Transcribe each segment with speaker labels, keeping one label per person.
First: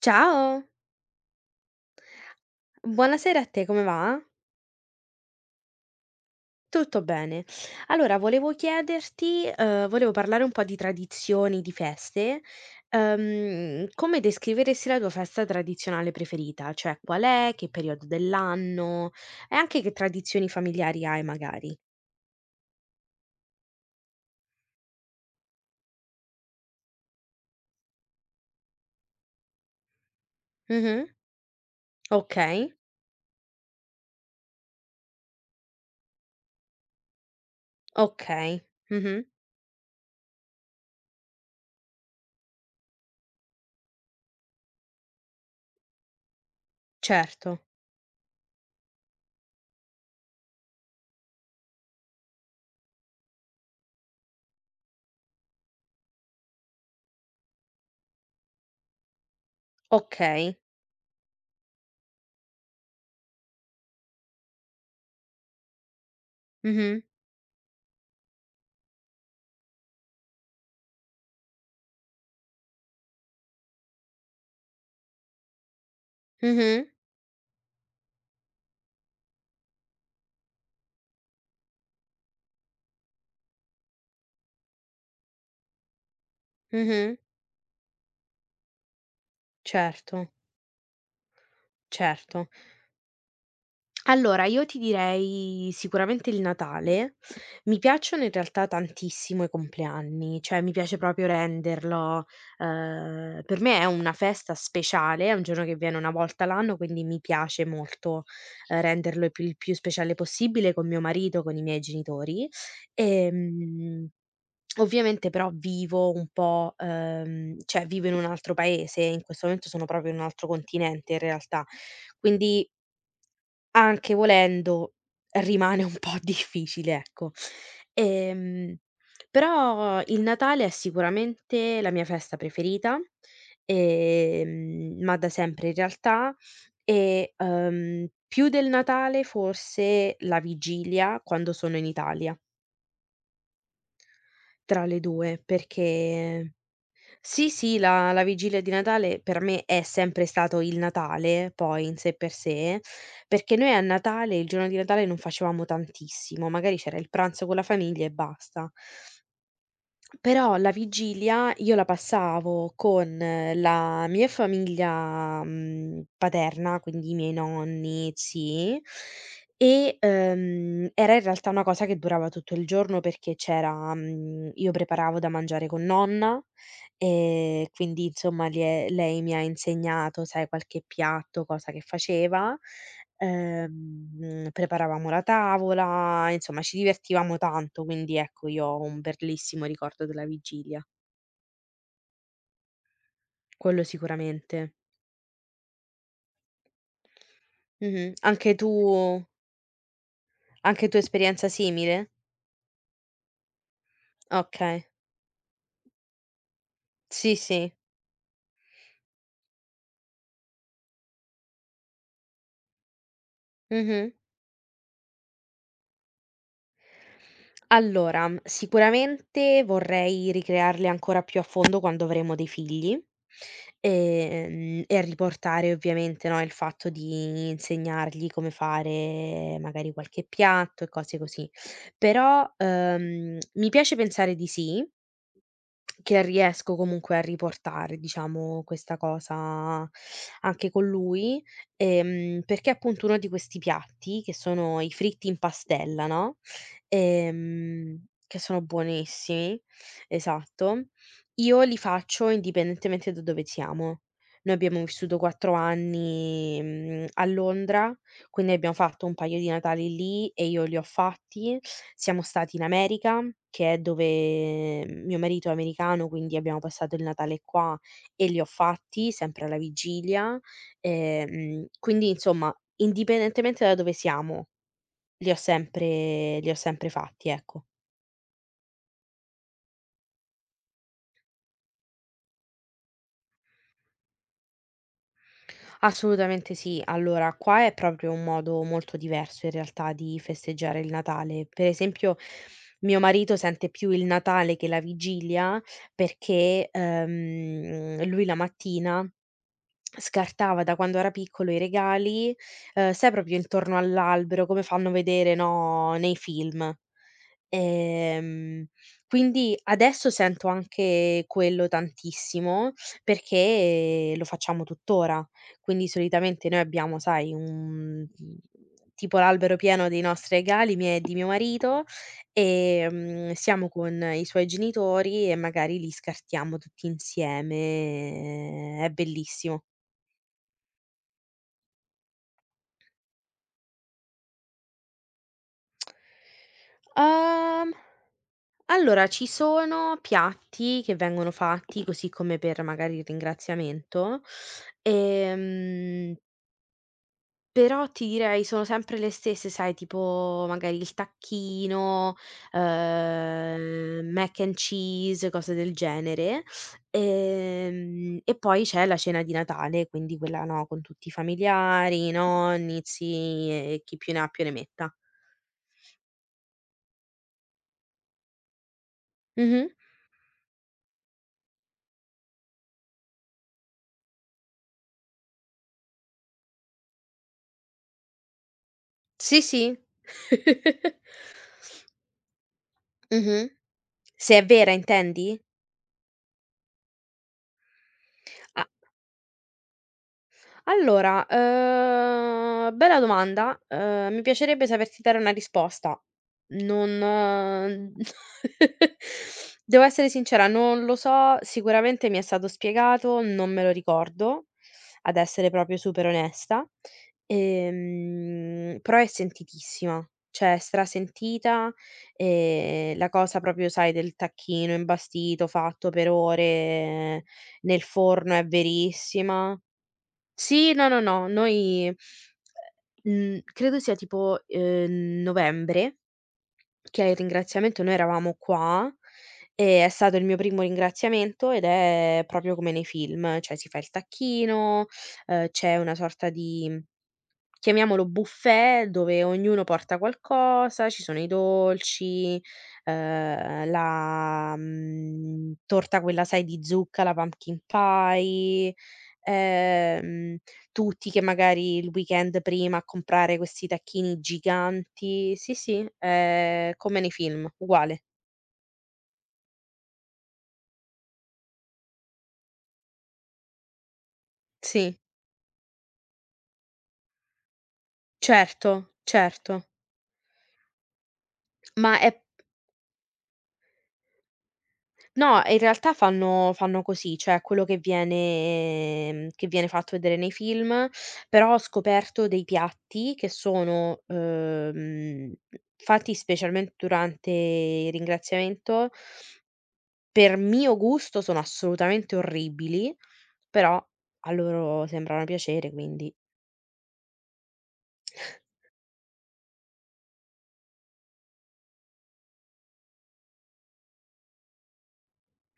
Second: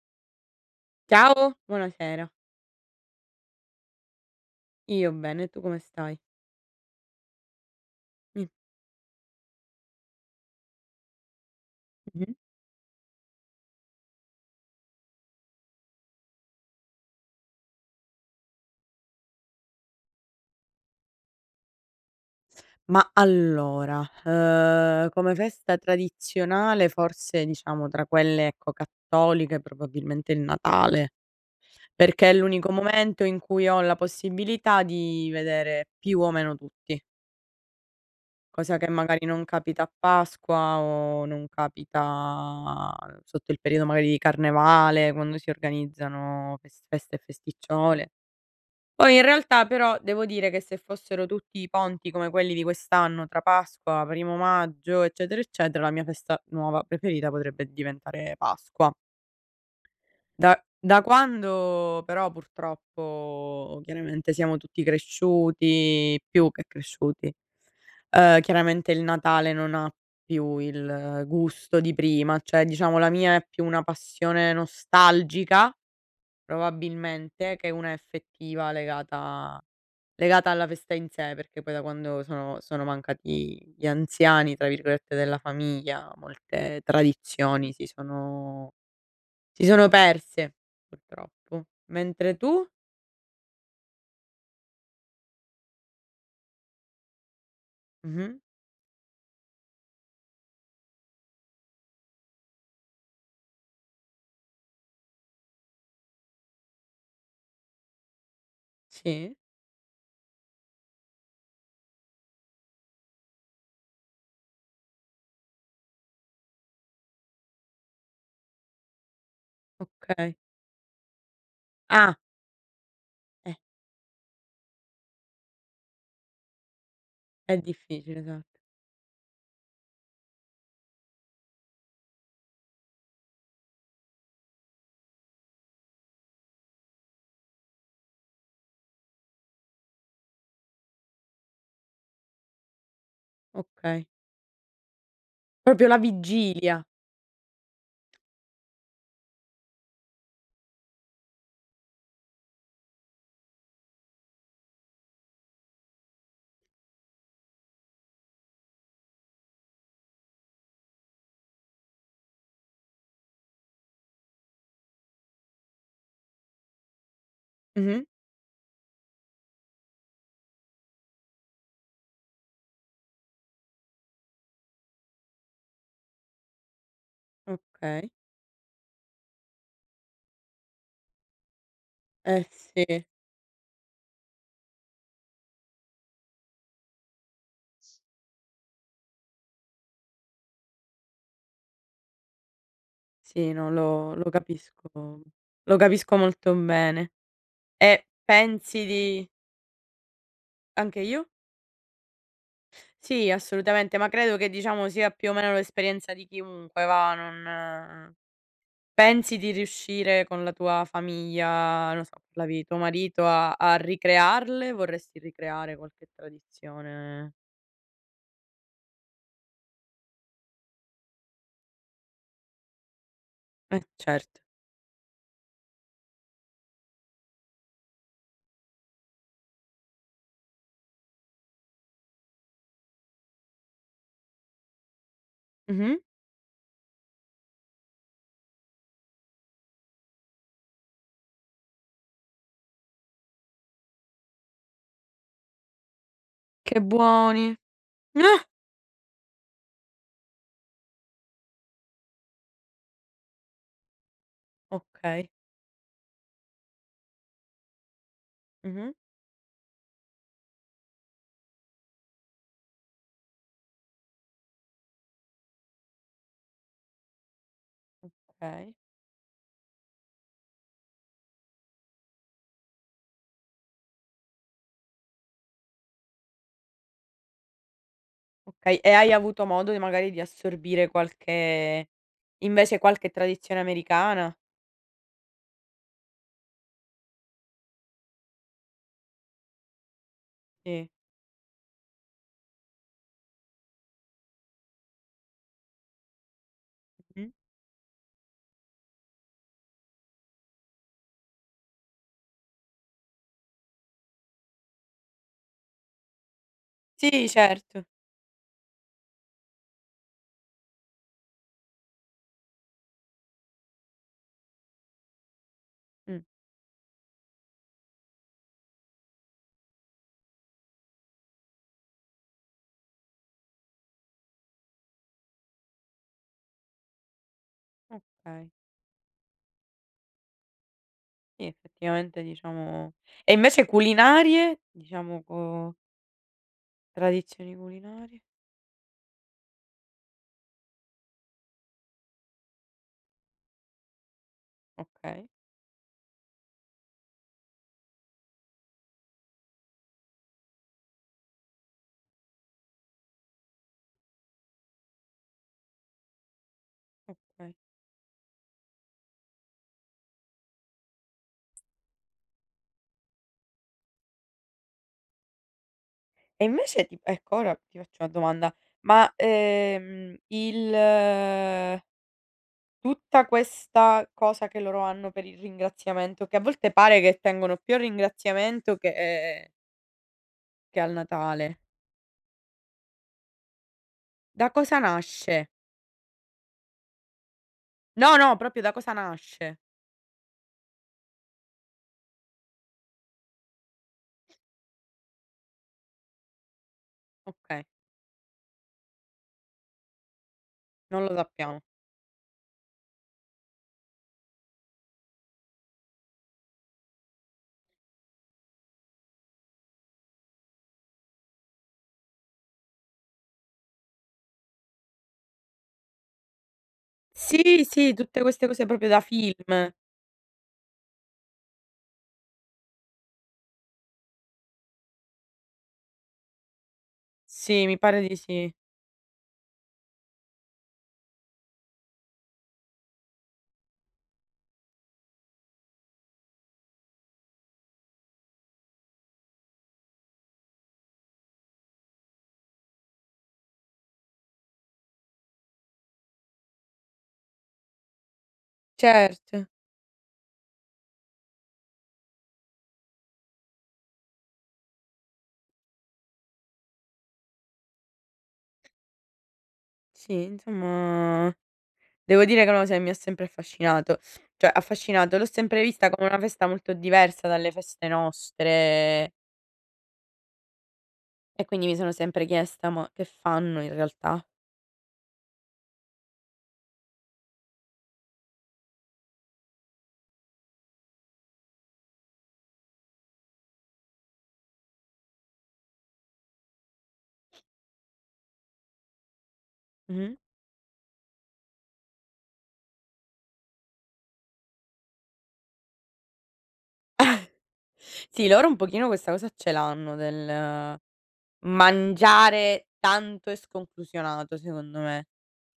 Speaker 1: Ciao,
Speaker 2: Ciao, buonasera.
Speaker 1: buonasera a te, come va?
Speaker 2: Io bene, tu come stai?
Speaker 1: Tutto bene. Allora
Speaker 2: Mh,
Speaker 1: volevo chiederti volevo parlare un po' di tradizioni, di
Speaker 2: mh-mh.
Speaker 1: feste. Come descriveresti la tua festa tradizionale preferita? Cioè qual è, che periodo dell'anno e anche che tradizioni familiari hai magari.
Speaker 2: Ma allora, come festa tradizionale forse diciamo tra quelle, ecco, cattoliche probabilmente il
Speaker 1: Mh-mh.
Speaker 2: Natale, perché è l'unico
Speaker 1: Okay,
Speaker 2: momento in cui ho la possibilità di vedere più o meno tutti,
Speaker 1: okay.
Speaker 2: cosa che
Speaker 1: Mh-mh.
Speaker 2: magari non capita a Pasqua o non capita sotto il periodo magari di Carnevale, quando si organizzano feste e
Speaker 1: Certo.
Speaker 2: festicciole. Poi in realtà però devo dire che se fossero tutti i ponti come quelli di quest'anno, tra Pasqua, primo maggio, eccetera, eccetera, la mia festa nuova preferita potrebbe diventare Pasqua.
Speaker 1: Okay.
Speaker 2: Da da quando però purtroppo chiaramente siamo tutti cresciuti, più che
Speaker 1: Mh-mh.
Speaker 2: cresciuti, chiaramente il Natale non ha più il gusto di prima, cioè diciamo la mia è più una passione nostalgica,
Speaker 1: Mh-mh.
Speaker 2: probabilmente, che una effettiva legata alla festa in sé, perché poi da quando sono mancati gli "anziani" tra virgolette della famiglia, molte
Speaker 1: Mh-mh.
Speaker 2: tradizioni si sono
Speaker 1: Certo,
Speaker 2: perse purtroppo. Mentre
Speaker 1: certo.
Speaker 2: tu
Speaker 1: Allora, io ti direi sicuramente il Natale. Mi piacciono in
Speaker 2: mh-mh,
Speaker 1: realtà tantissimo i compleanni, cioè mi piace proprio renderlo, per me è una festa speciale, è un giorno che viene una volta l'anno, quindi mi piace molto, renderlo il
Speaker 2: sì,
Speaker 1: più il più speciale possibile con mio marito, con i miei genitori. Ehm, Ovviamente però vivo un po', cioè vivo in un altro paese, in questo momento sono proprio in un
Speaker 2: okay.
Speaker 1: altro continente in realtà,
Speaker 2: Ah,
Speaker 1: quindi
Speaker 2: eh,
Speaker 1: anche volendo, rimane un po' difficile, ecco.
Speaker 2: è difficile, esatto,
Speaker 1: Ehm, Però il Natale è sicuramente la mia festa preferita, ma da sempre in realtà e, più del Natale forse la vigilia quando sono in Italia,
Speaker 2: okay.
Speaker 1: tra le 2,
Speaker 2: Proprio la
Speaker 1: perché
Speaker 2: vigilia.
Speaker 1: sì, sì, la vigilia di Natale per me è sempre stato il Natale, poi in sé per sé, perché noi a Natale, il giorno di Natale non facevamo tantissimo, magari c'era il pranzo con la famiglia e basta. Però la vigilia io la passavo con la mia famiglia, paterna, quindi i miei
Speaker 2: Mh-mh,
Speaker 1: nonni, zii, e, era in realtà una cosa che durava tutto il giorno perché c'era io preparavo da mangiare con nonna. Quindi
Speaker 2: okay.
Speaker 1: insomma lie lei mi ha insegnato, sai, qualche piatto, cosa che
Speaker 2: Eh
Speaker 1: faceva,
Speaker 2: sì,
Speaker 1: preparavamo la tavola, insomma ci divertivamo tanto, quindi ecco io ho un bellissimo ricordo della vigilia.
Speaker 2: sì, no,
Speaker 1: Quello
Speaker 2: lo
Speaker 1: sicuramente.
Speaker 2: capisco, lo capisco molto bene. E
Speaker 1: Mh-mh. Anche tu
Speaker 2: pensi di
Speaker 1: anche tu
Speaker 2: anche io?
Speaker 1: esperienza simile?
Speaker 2: Sì, assolutamente, ma credo che
Speaker 1: Okay.
Speaker 2: diciamo sia più o meno l'esperienza di chiunque va,
Speaker 1: Sì, sì.
Speaker 2: non pensi di riuscire con la tua famiglia, non so, parlavi di tuo marito, a
Speaker 1: Mh-mh.
Speaker 2: ricrearle? Vorresti ricreare qualche tradizione?
Speaker 1: Allora, sicuramente vorrei ricrearle ancora più a fondo quando avremo dei figli,
Speaker 2: Eh certo.
Speaker 1: e riportare ovviamente, no, il fatto di insegnargli come fare magari qualche piatto e cose così. Però, mi piace pensare di sì,
Speaker 2: Mh-mh.
Speaker 1: che riesco comunque a riportare, diciamo, questa cosa anche con lui, perché appunto uno di questi piatti, che sono i fritti in pastella, no,
Speaker 2: Che buoni.
Speaker 1: che
Speaker 2: Ah!
Speaker 1: sono buonissimi, esatto, io li faccio indipendentemente da dove siamo. Noi abbiamo vissuto
Speaker 2: Okay.
Speaker 1: 4 anni, a Londra quindi abbiamo
Speaker 2: Mh-mh.
Speaker 1: fatto un paio di Natali lì e io li ho fatti. Siamo stati in America, che è dove mio marito è americano, quindi abbiamo passato il Natale qua e li ho
Speaker 2: Okay,
Speaker 1: fatti sempre alla vigilia. Quindi insomma, indipendentemente da dove siamo, li ho sempre fatti, ecco.
Speaker 2: okay. E hai avuto modo di magari di assorbire qualche invece qualche tradizione americana?
Speaker 1: Assolutamente sì. Allora, qua è proprio un modo molto diverso in realtà di festeggiare il
Speaker 2: Sì.
Speaker 1: Natale. Per esempio, mio marito sente più il Natale che la vigilia perché,
Speaker 2: Mh-mh.
Speaker 1: lui la mattina scartava da quando era piccolo i regali, sai proprio intorno all'albero, come fanno vedere, no, nei film.
Speaker 2: Sì, certo.
Speaker 1: Ehm, quindi adesso sento anche quello tantissimo, perché lo facciamo tuttora. Quindi
Speaker 2: Mh,
Speaker 1: solitamente noi abbiamo, sai, un tipo l'albero pieno dei nostri regali, miei e di mio marito, siamo con i suoi genitori e magari li scartiamo tutti
Speaker 2: okay.
Speaker 1: insieme. È bellissimo.
Speaker 2: Sì, effettivamente diciamo e invece culinarie? Diciamo co tradizioni
Speaker 1: Uhm
Speaker 2: culinarie?
Speaker 1: Allora, ci sono piatti che vengono fatti così come per magari il ringraziamento,
Speaker 2: Okay,
Speaker 1: ehm, però ti direi sono sempre le stesse, sai, tipo magari il tacchino, mac and cheese, cose del genere.
Speaker 2: okay.
Speaker 1: E poi c'è la cena di Natale, quindi quella, no, con tutti i familiari, i nonni, zii e chi più ne ha più ne metta.
Speaker 2: E invece ti ecco, ora ti faccio una domanda, ma,
Speaker 1: Mh-mh.
Speaker 2: il tutta questa cosa che loro hanno per il ringraziamento, che a volte pare che tengono più al ringraziamento
Speaker 1: Sì, sì.
Speaker 2: che al Natale,
Speaker 1: Mh-mh. Se è
Speaker 2: da
Speaker 1: vera
Speaker 2: cosa
Speaker 1: intendi?
Speaker 2: nasce? No, no, proprio
Speaker 1: A
Speaker 2: da cosa nasce?
Speaker 1: Allora, bella domanda, mi piacerebbe saperti dare una risposta. Non
Speaker 2: Okay,
Speaker 1: devo essere sincera, non lo
Speaker 2: non lo
Speaker 1: so,
Speaker 2: sappiamo.
Speaker 1: sicuramente mi è stato spiegato, non me lo ricordo, ad essere proprio super onesta, però è sentitissima, cioè è strasentita, la cosa proprio sai del tacchino imbastito fatto per ore
Speaker 2: Sì,
Speaker 1: nel
Speaker 2: sì, tutte
Speaker 1: forno è
Speaker 2: queste cose proprio da
Speaker 1: verissima.
Speaker 2: film.
Speaker 1: Sì, no, no, no, noi, mhmm, credo sia tipo, novembre, che al
Speaker 2: Sì, mi
Speaker 1: ringraziamento noi
Speaker 2: pare di
Speaker 1: eravamo
Speaker 2: sì.
Speaker 1: qua e è stato il mio primo ringraziamento ed è proprio come nei film, cioè si fa il tacchino, c'è una sorta di chiamiamolo buffet, dove ognuno porta qualcosa, ci sono i dolci, la torta quella sai di zucca, la pumpkin pie,
Speaker 2: Certo.
Speaker 1: ehm, tutti che magari il weekend prima a comprare questi tacchini giganti. Sì, sì, è come nei film, uguale.
Speaker 2: Sì, insomma devo dire che è una cosa che mi ha sempre affascinato. Cioè
Speaker 1: Sì,
Speaker 2: affascinato, l'ho sempre vista come una festa molto diversa dalle feste
Speaker 1: certo,
Speaker 2: nostre
Speaker 1: certo.
Speaker 2: e quindi mi sono
Speaker 1: Ma è
Speaker 2: sempre chiesta: "Ma che fanno in realtà?"
Speaker 1: No, in realtà fanno così, cioè quello che viene che viene fatto vedere nei film, però ho scoperto dei piatti che sono, fatti specialmente durante il ringraziamento,
Speaker 2: Mh-mh.
Speaker 1: per mio gusto sono assolutamente orribili, però a loro sembrano piacere, quindi.
Speaker 2: Sì, loro un pochino questa cosa ce l'hanno del mangiare tanto e sconclusionato, secondo me.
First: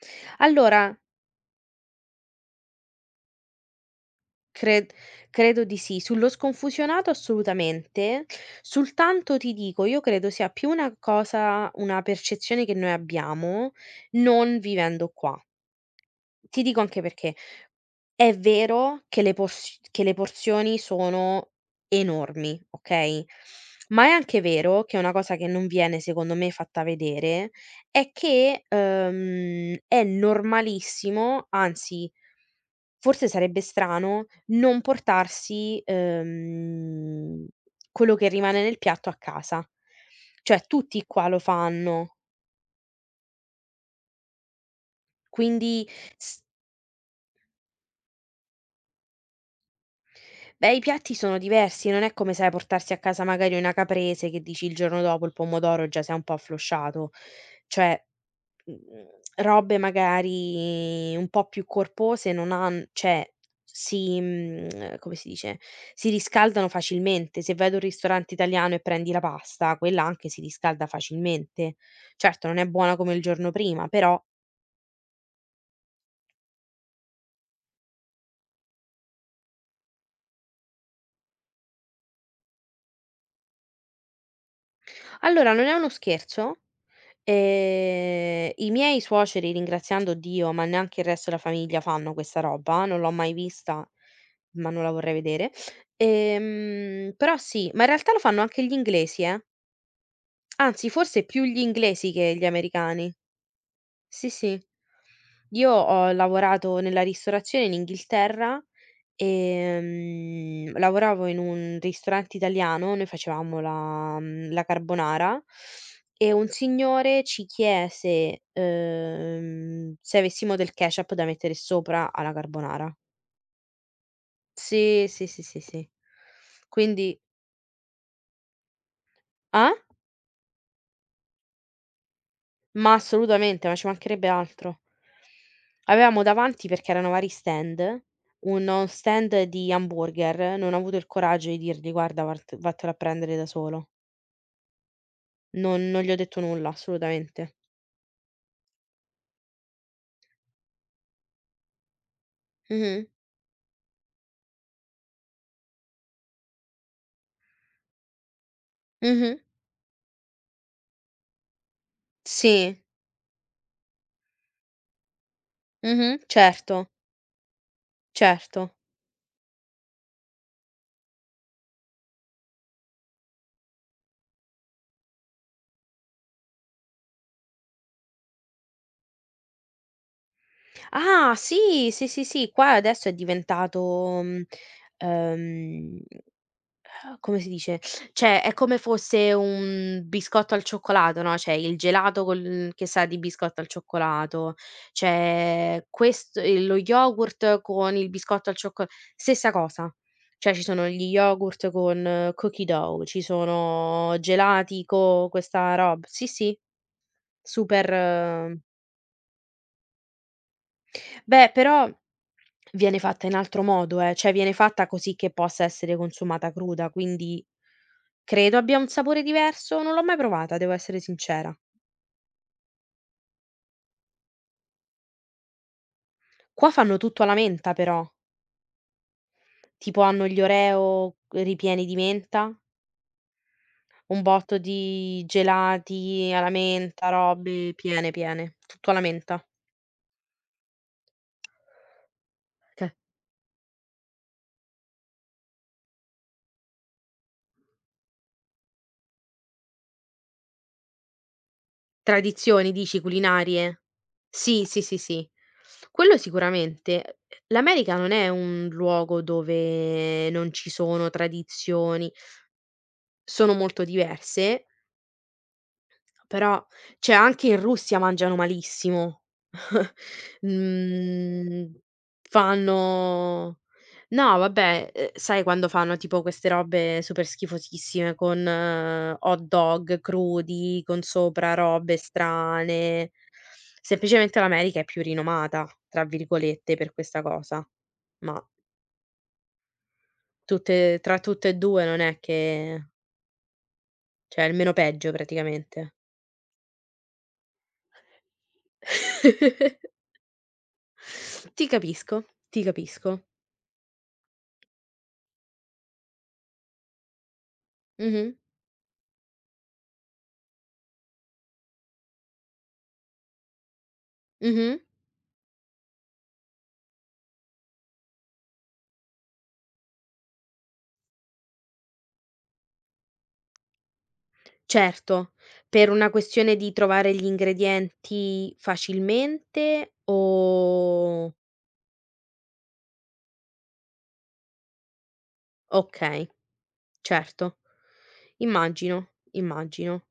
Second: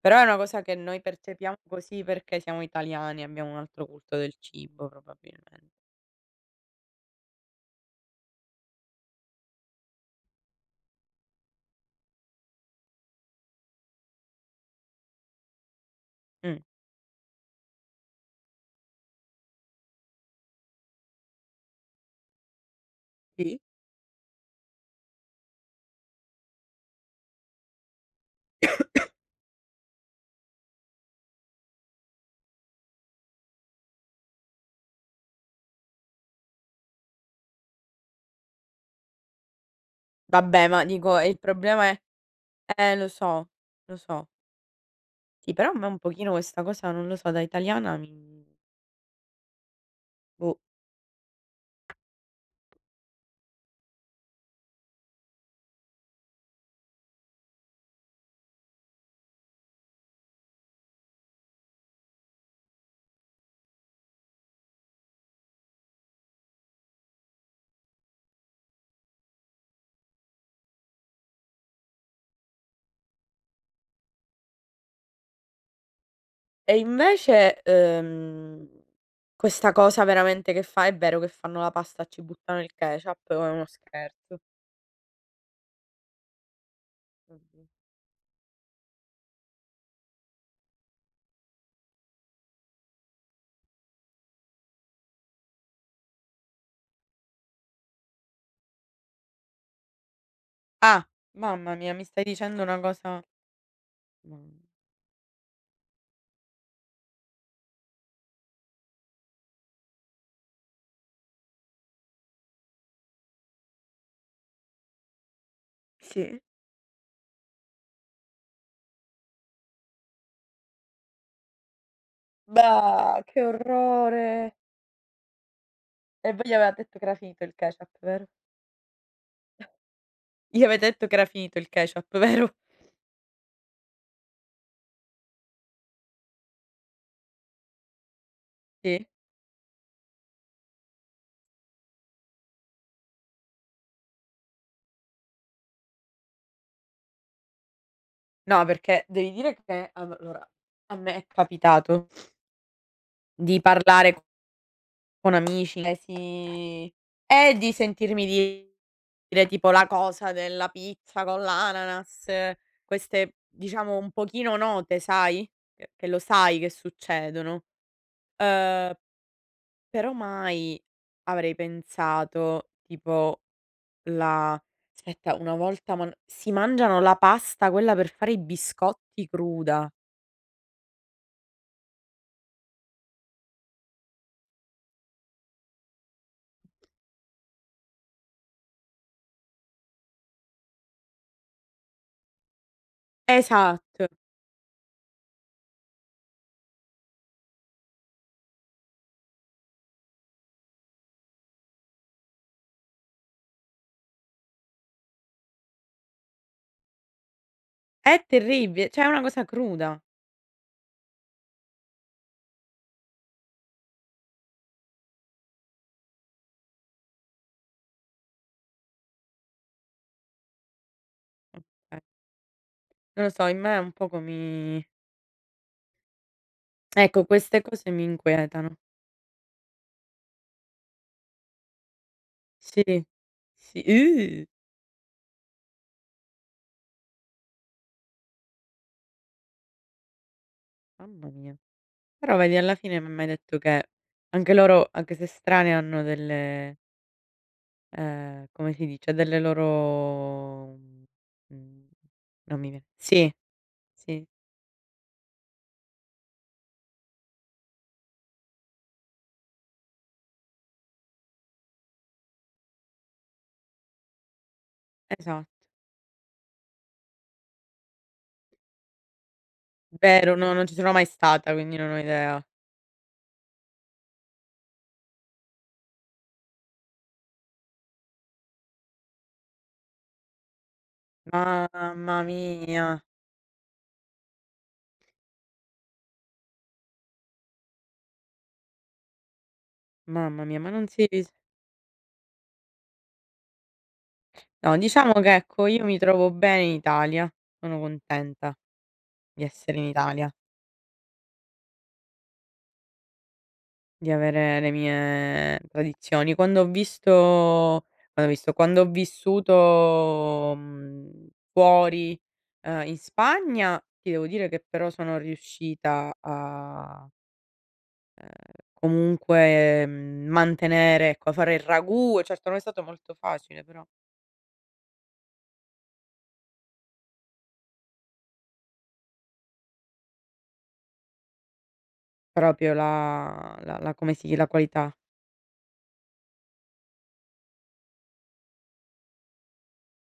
Speaker 2: Però è una cosa che
Speaker 1: Allora,
Speaker 2: noi percepiamo così perché siamo italiani, abbiamo un altro culto del cibo
Speaker 1: Cred credo
Speaker 2: probabilmente.
Speaker 1: di sì. Sullo sconfusionato assolutamente, sul tanto ti dico, io credo sia più una cosa una percezione che noi abbiamo, non vivendo qua.
Speaker 2: Mh.
Speaker 1: Ti dico anche perché: è vero che le porsio che le porzioni sono enormi, okay,
Speaker 2: Sì.
Speaker 1: ma è anche vero che una cosa che non viene secondo me fatta vedere è che, è normalissimo, anzi forse sarebbe strano non portarsi, quello che rimane nel piatto a casa. Cioè
Speaker 2: Vabbè, ma
Speaker 1: tutti
Speaker 2: dico,
Speaker 1: qua
Speaker 2: e
Speaker 1: lo
Speaker 2: il problema è
Speaker 1: fanno,
Speaker 2: lo so, lo so. Sì, però a
Speaker 1: quindi
Speaker 2: me un pochino
Speaker 1: s
Speaker 2: questa cosa, non lo so, da italiana mi boh.
Speaker 1: Beh, i piatti sono diversi, non è come, sai, portarsi a casa magari una caprese che dici il giorno dopo il pomodoro già si è un po' afflosciato. Cioè, mhmm, robe magari un po' più corpose non han cioè si come si dice, si riscaldano facilmente. Se vai ad un ristorante italiano e prendi la pasta, quella anche si riscalda facilmente. Certo, non è buona come il giorno prima, però
Speaker 2: E invece, questa cosa veramente che fa è vero che fanno la pasta e ci buttano il ketchup o è uno scherzo?
Speaker 1: allora non è uno scherzo?
Speaker 2: Oddi
Speaker 1: I miei suoceri, ringraziando Dio, ma neanche il resto della famiglia fanno questa roba, non l'ho mai vista, ma non la vorrei vedere. Però sì, ma in realtà lo fanno anche gli inglesi, eh. Anzi,
Speaker 2: ah,
Speaker 1: forse più gli
Speaker 2: mamma mia, mi
Speaker 1: inglesi
Speaker 2: stai
Speaker 1: che gli
Speaker 2: dicendo una
Speaker 1: americani.
Speaker 2: cosa,
Speaker 1: Sì, sì.
Speaker 2: mhmm.
Speaker 1: Io ho lavorato nella ristorazione in Inghilterra, lavoravo in un ristorante italiano, noi facevamo la carbonara e
Speaker 2: Sì.
Speaker 1: un signore ci chiese, se avessimo del ketchup da mettere sopra alla carbonara.
Speaker 2: Bah, che orrore!
Speaker 1: Sì, sì, sì, sì, sì.
Speaker 2: E voi gli aveva detto che era
Speaker 1: Quindi
Speaker 2: finito il ketchup, vero?
Speaker 1: ah?
Speaker 2: Gli avete detto che era finito il ketchup, vero?
Speaker 1: Ma assolutamente, ma ci mancherebbe altro. Avevamo davanti, perché erano vari stand, uno
Speaker 2: Sì.
Speaker 1: stand di hamburger, non ho avuto il coraggio di dirgli: "Guarda, vart vattelo a prendere da solo." Non gli ho detto nulla, assolutamente.
Speaker 2: No, perché devi dire che allora, a me è capitato
Speaker 1: Mh-mh.
Speaker 2: di parlare con amici e si e di sentirmi
Speaker 1: Mh-mh.
Speaker 2: dire tipo la cosa della pizza con l'ananas,
Speaker 1: Sì.
Speaker 2: queste diciamo un pochino note, sai, che lo
Speaker 1: Mh-mh.
Speaker 2: sai che
Speaker 1: Certo,
Speaker 2: succedono.
Speaker 1: certo.
Speaker 2: Uhm, però mai avrei pensato tipo la aspetta, una volta man si mangiano la pasta, quella per fare i biscotti cruda.
Speaker 1: Ah, sì, sì, sì, sì, qua adesso è diventato, ehm Eh, come si dice? Cioè, è come fosse un biscotto al cioccolato, no, c'è il gelato col che sa di biscotto al
Speaker 2: Esatto,
Speaker 1: cioccolato, c'è quest lo yogurt con il biscotto al cioccol. Stessa cosa. Cioè, ci sono gli yogurt con cookie dough, ci sono gelati co questa rob, sì, sì, super.
Speaker 2: è terribile, cioè è una cosa cruda.
Speaker 1: Beh, però viene fatta in altro modo, cioè viene fatta così che possa essere consumata cruda, quindi credo abbia un sapore diverso, non l'ho mai provata, devo essere sincera.
Speaker 2: Okay. Non lo so, in me un poco mi
Speaker 1: Qua fanno tutto
Speaker 2: ecco
Speaker 1: alla
Speaker 2: queste
Speaker 1: menta
Speaker 2: cose mi
Speaker 1: però,
Speaker 2: inquietano.
Speaker 1: tipo hanno gli Oreo ripieni di menta,
Speaker 2: Sì,
Speaker 1: un
Speaker 2: sì.
Speaker 1: botto di gelati alla menta, robe piene, piene, tutto alla menta.
Speaker 2: Mamma mia. Però vedi alla fine mi hai mai detto che anche loro, anche se strane, hanno delle come si dice, delle loro mhmm, non mi
Speaker 1: Tradizioni
Speaker 2: viene
Speaker 1: dici
Speaker 2: sì,
Speaker 1: culinarie?
Speaker 2: sì,
Speaker 1: Sì, sì, sì, sì. Quello sicuramente. L'America non è un luogo dove non ci sono tradizioni, sono molto diverse,
Speaker 2: esa.
Speaker 1: però cioè anche in Russia mangiano malissimo.
Speaker 2: Vero, no, non ci sono mai stata,
Speaker 1: Mhmm,
Speaker 2: quindi non ho idea.
Speaker 1: fanno no vabbè, sai quando fanno tipo queste robe super schifosissime con hot dog crudi, con sopra robe
Speaker 2: Mamma mia,
Speaker 1: strane. Semplicemente l'America è più "rinomata" tra virgolette per questa cosa, ma
Speaker 2: mamma mia, ma non
Speaker 1: tutte
Speaker 2: si
Speaker 1: tra
Speaker 2: ris
Speaker 1: tutte e 2 non è che cioè è il meno
Speaker 2: no,
Speaker 1: peggio
Speaker 2: diciamo che ecco, io
Speaker 1: praticamente.
Speaker 2: mi trovo bene in Italia, sono contenta di essere in Italia,
Speaker 1: Ti capisco, ti capisco.
Speaker 2: di avere le mie tradizioni. Quando ho visto
Speaker 1: Mh-mh,
Speaker 2: quando ho visto, quando ho vissuto, mhmm, fuori, in Spagna, ti devo dire che
Speaker 1: mh-mh.
Speaker 2: però sono riuscita a comunque, mhmm, mantenere ecco, fare il ragù, certo non è stato molto facile, però
Speaker 1: Certo, per una questione di trovare gli ingredienti facilmente o
Speaker 2: proprio la la come si la qualità,
Speaker 1: okay, certo. Immagino, immagino.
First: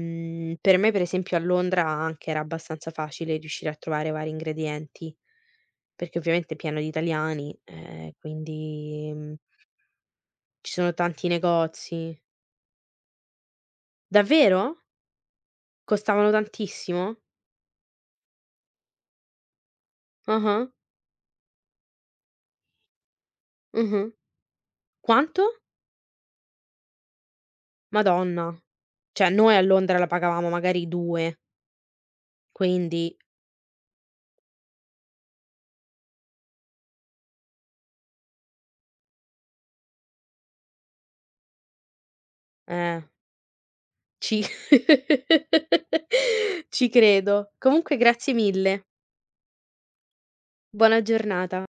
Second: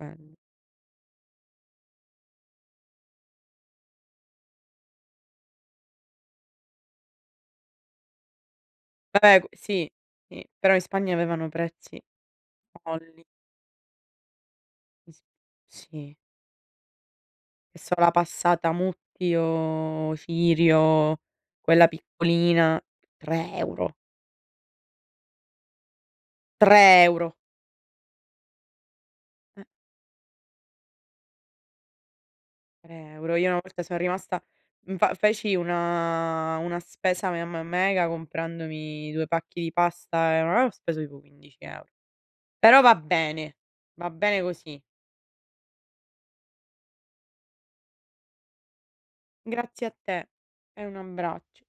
Speaker 2: ehm,
Speaker 1: Per me per esempio a Londra anche era abbastanza facile riuscire a trovare vari ingredienti, perché ovviamente è pieno di italiani, quindi,
Speaker 2: vabbè q sì, sì,
Speaker 1: ci
Speaker 2: però in
Speaker 1: sono
Speaker 2: Spagna
Speaker 1: tanti
Speaker 2: avevano prezzi
Speaker 1: negozi.
Speaker 2: folli,
Speaker 1: Davvero?
Speaker 2: in s sì,
Speaker 1: Costavano tantissimo?
Speaker 2: che so la passata Mutti o
Speaker 1: Ah-ah,
Speaker 2: Cirio, quella piccolina, 3 €,
Speaker 1: mh-mh. Quanto?
Speaker 2: 3 €,
Speaker 1: Madonna. Cioè noi a
Speaker 2: eh.
Speaker 1: Londra la pagavamo magari 2, quindi
Speaker 2: 3 €. Io una volta son rimasta mhmm, fa feci una spesa me mega comprandomi 2 pacchi di pasta e ho speso tipo 15 €. Però
Speaker 1: eh,
Speaker 2: va bene
Speaker 1: ci
Speaker 2: così.
Speaker 1: ci credo. Comunque grazie mille.
Speaker 2: Grazie a te e un
Speaker 1: Buona giornata.
Speaker 2: abbraccio.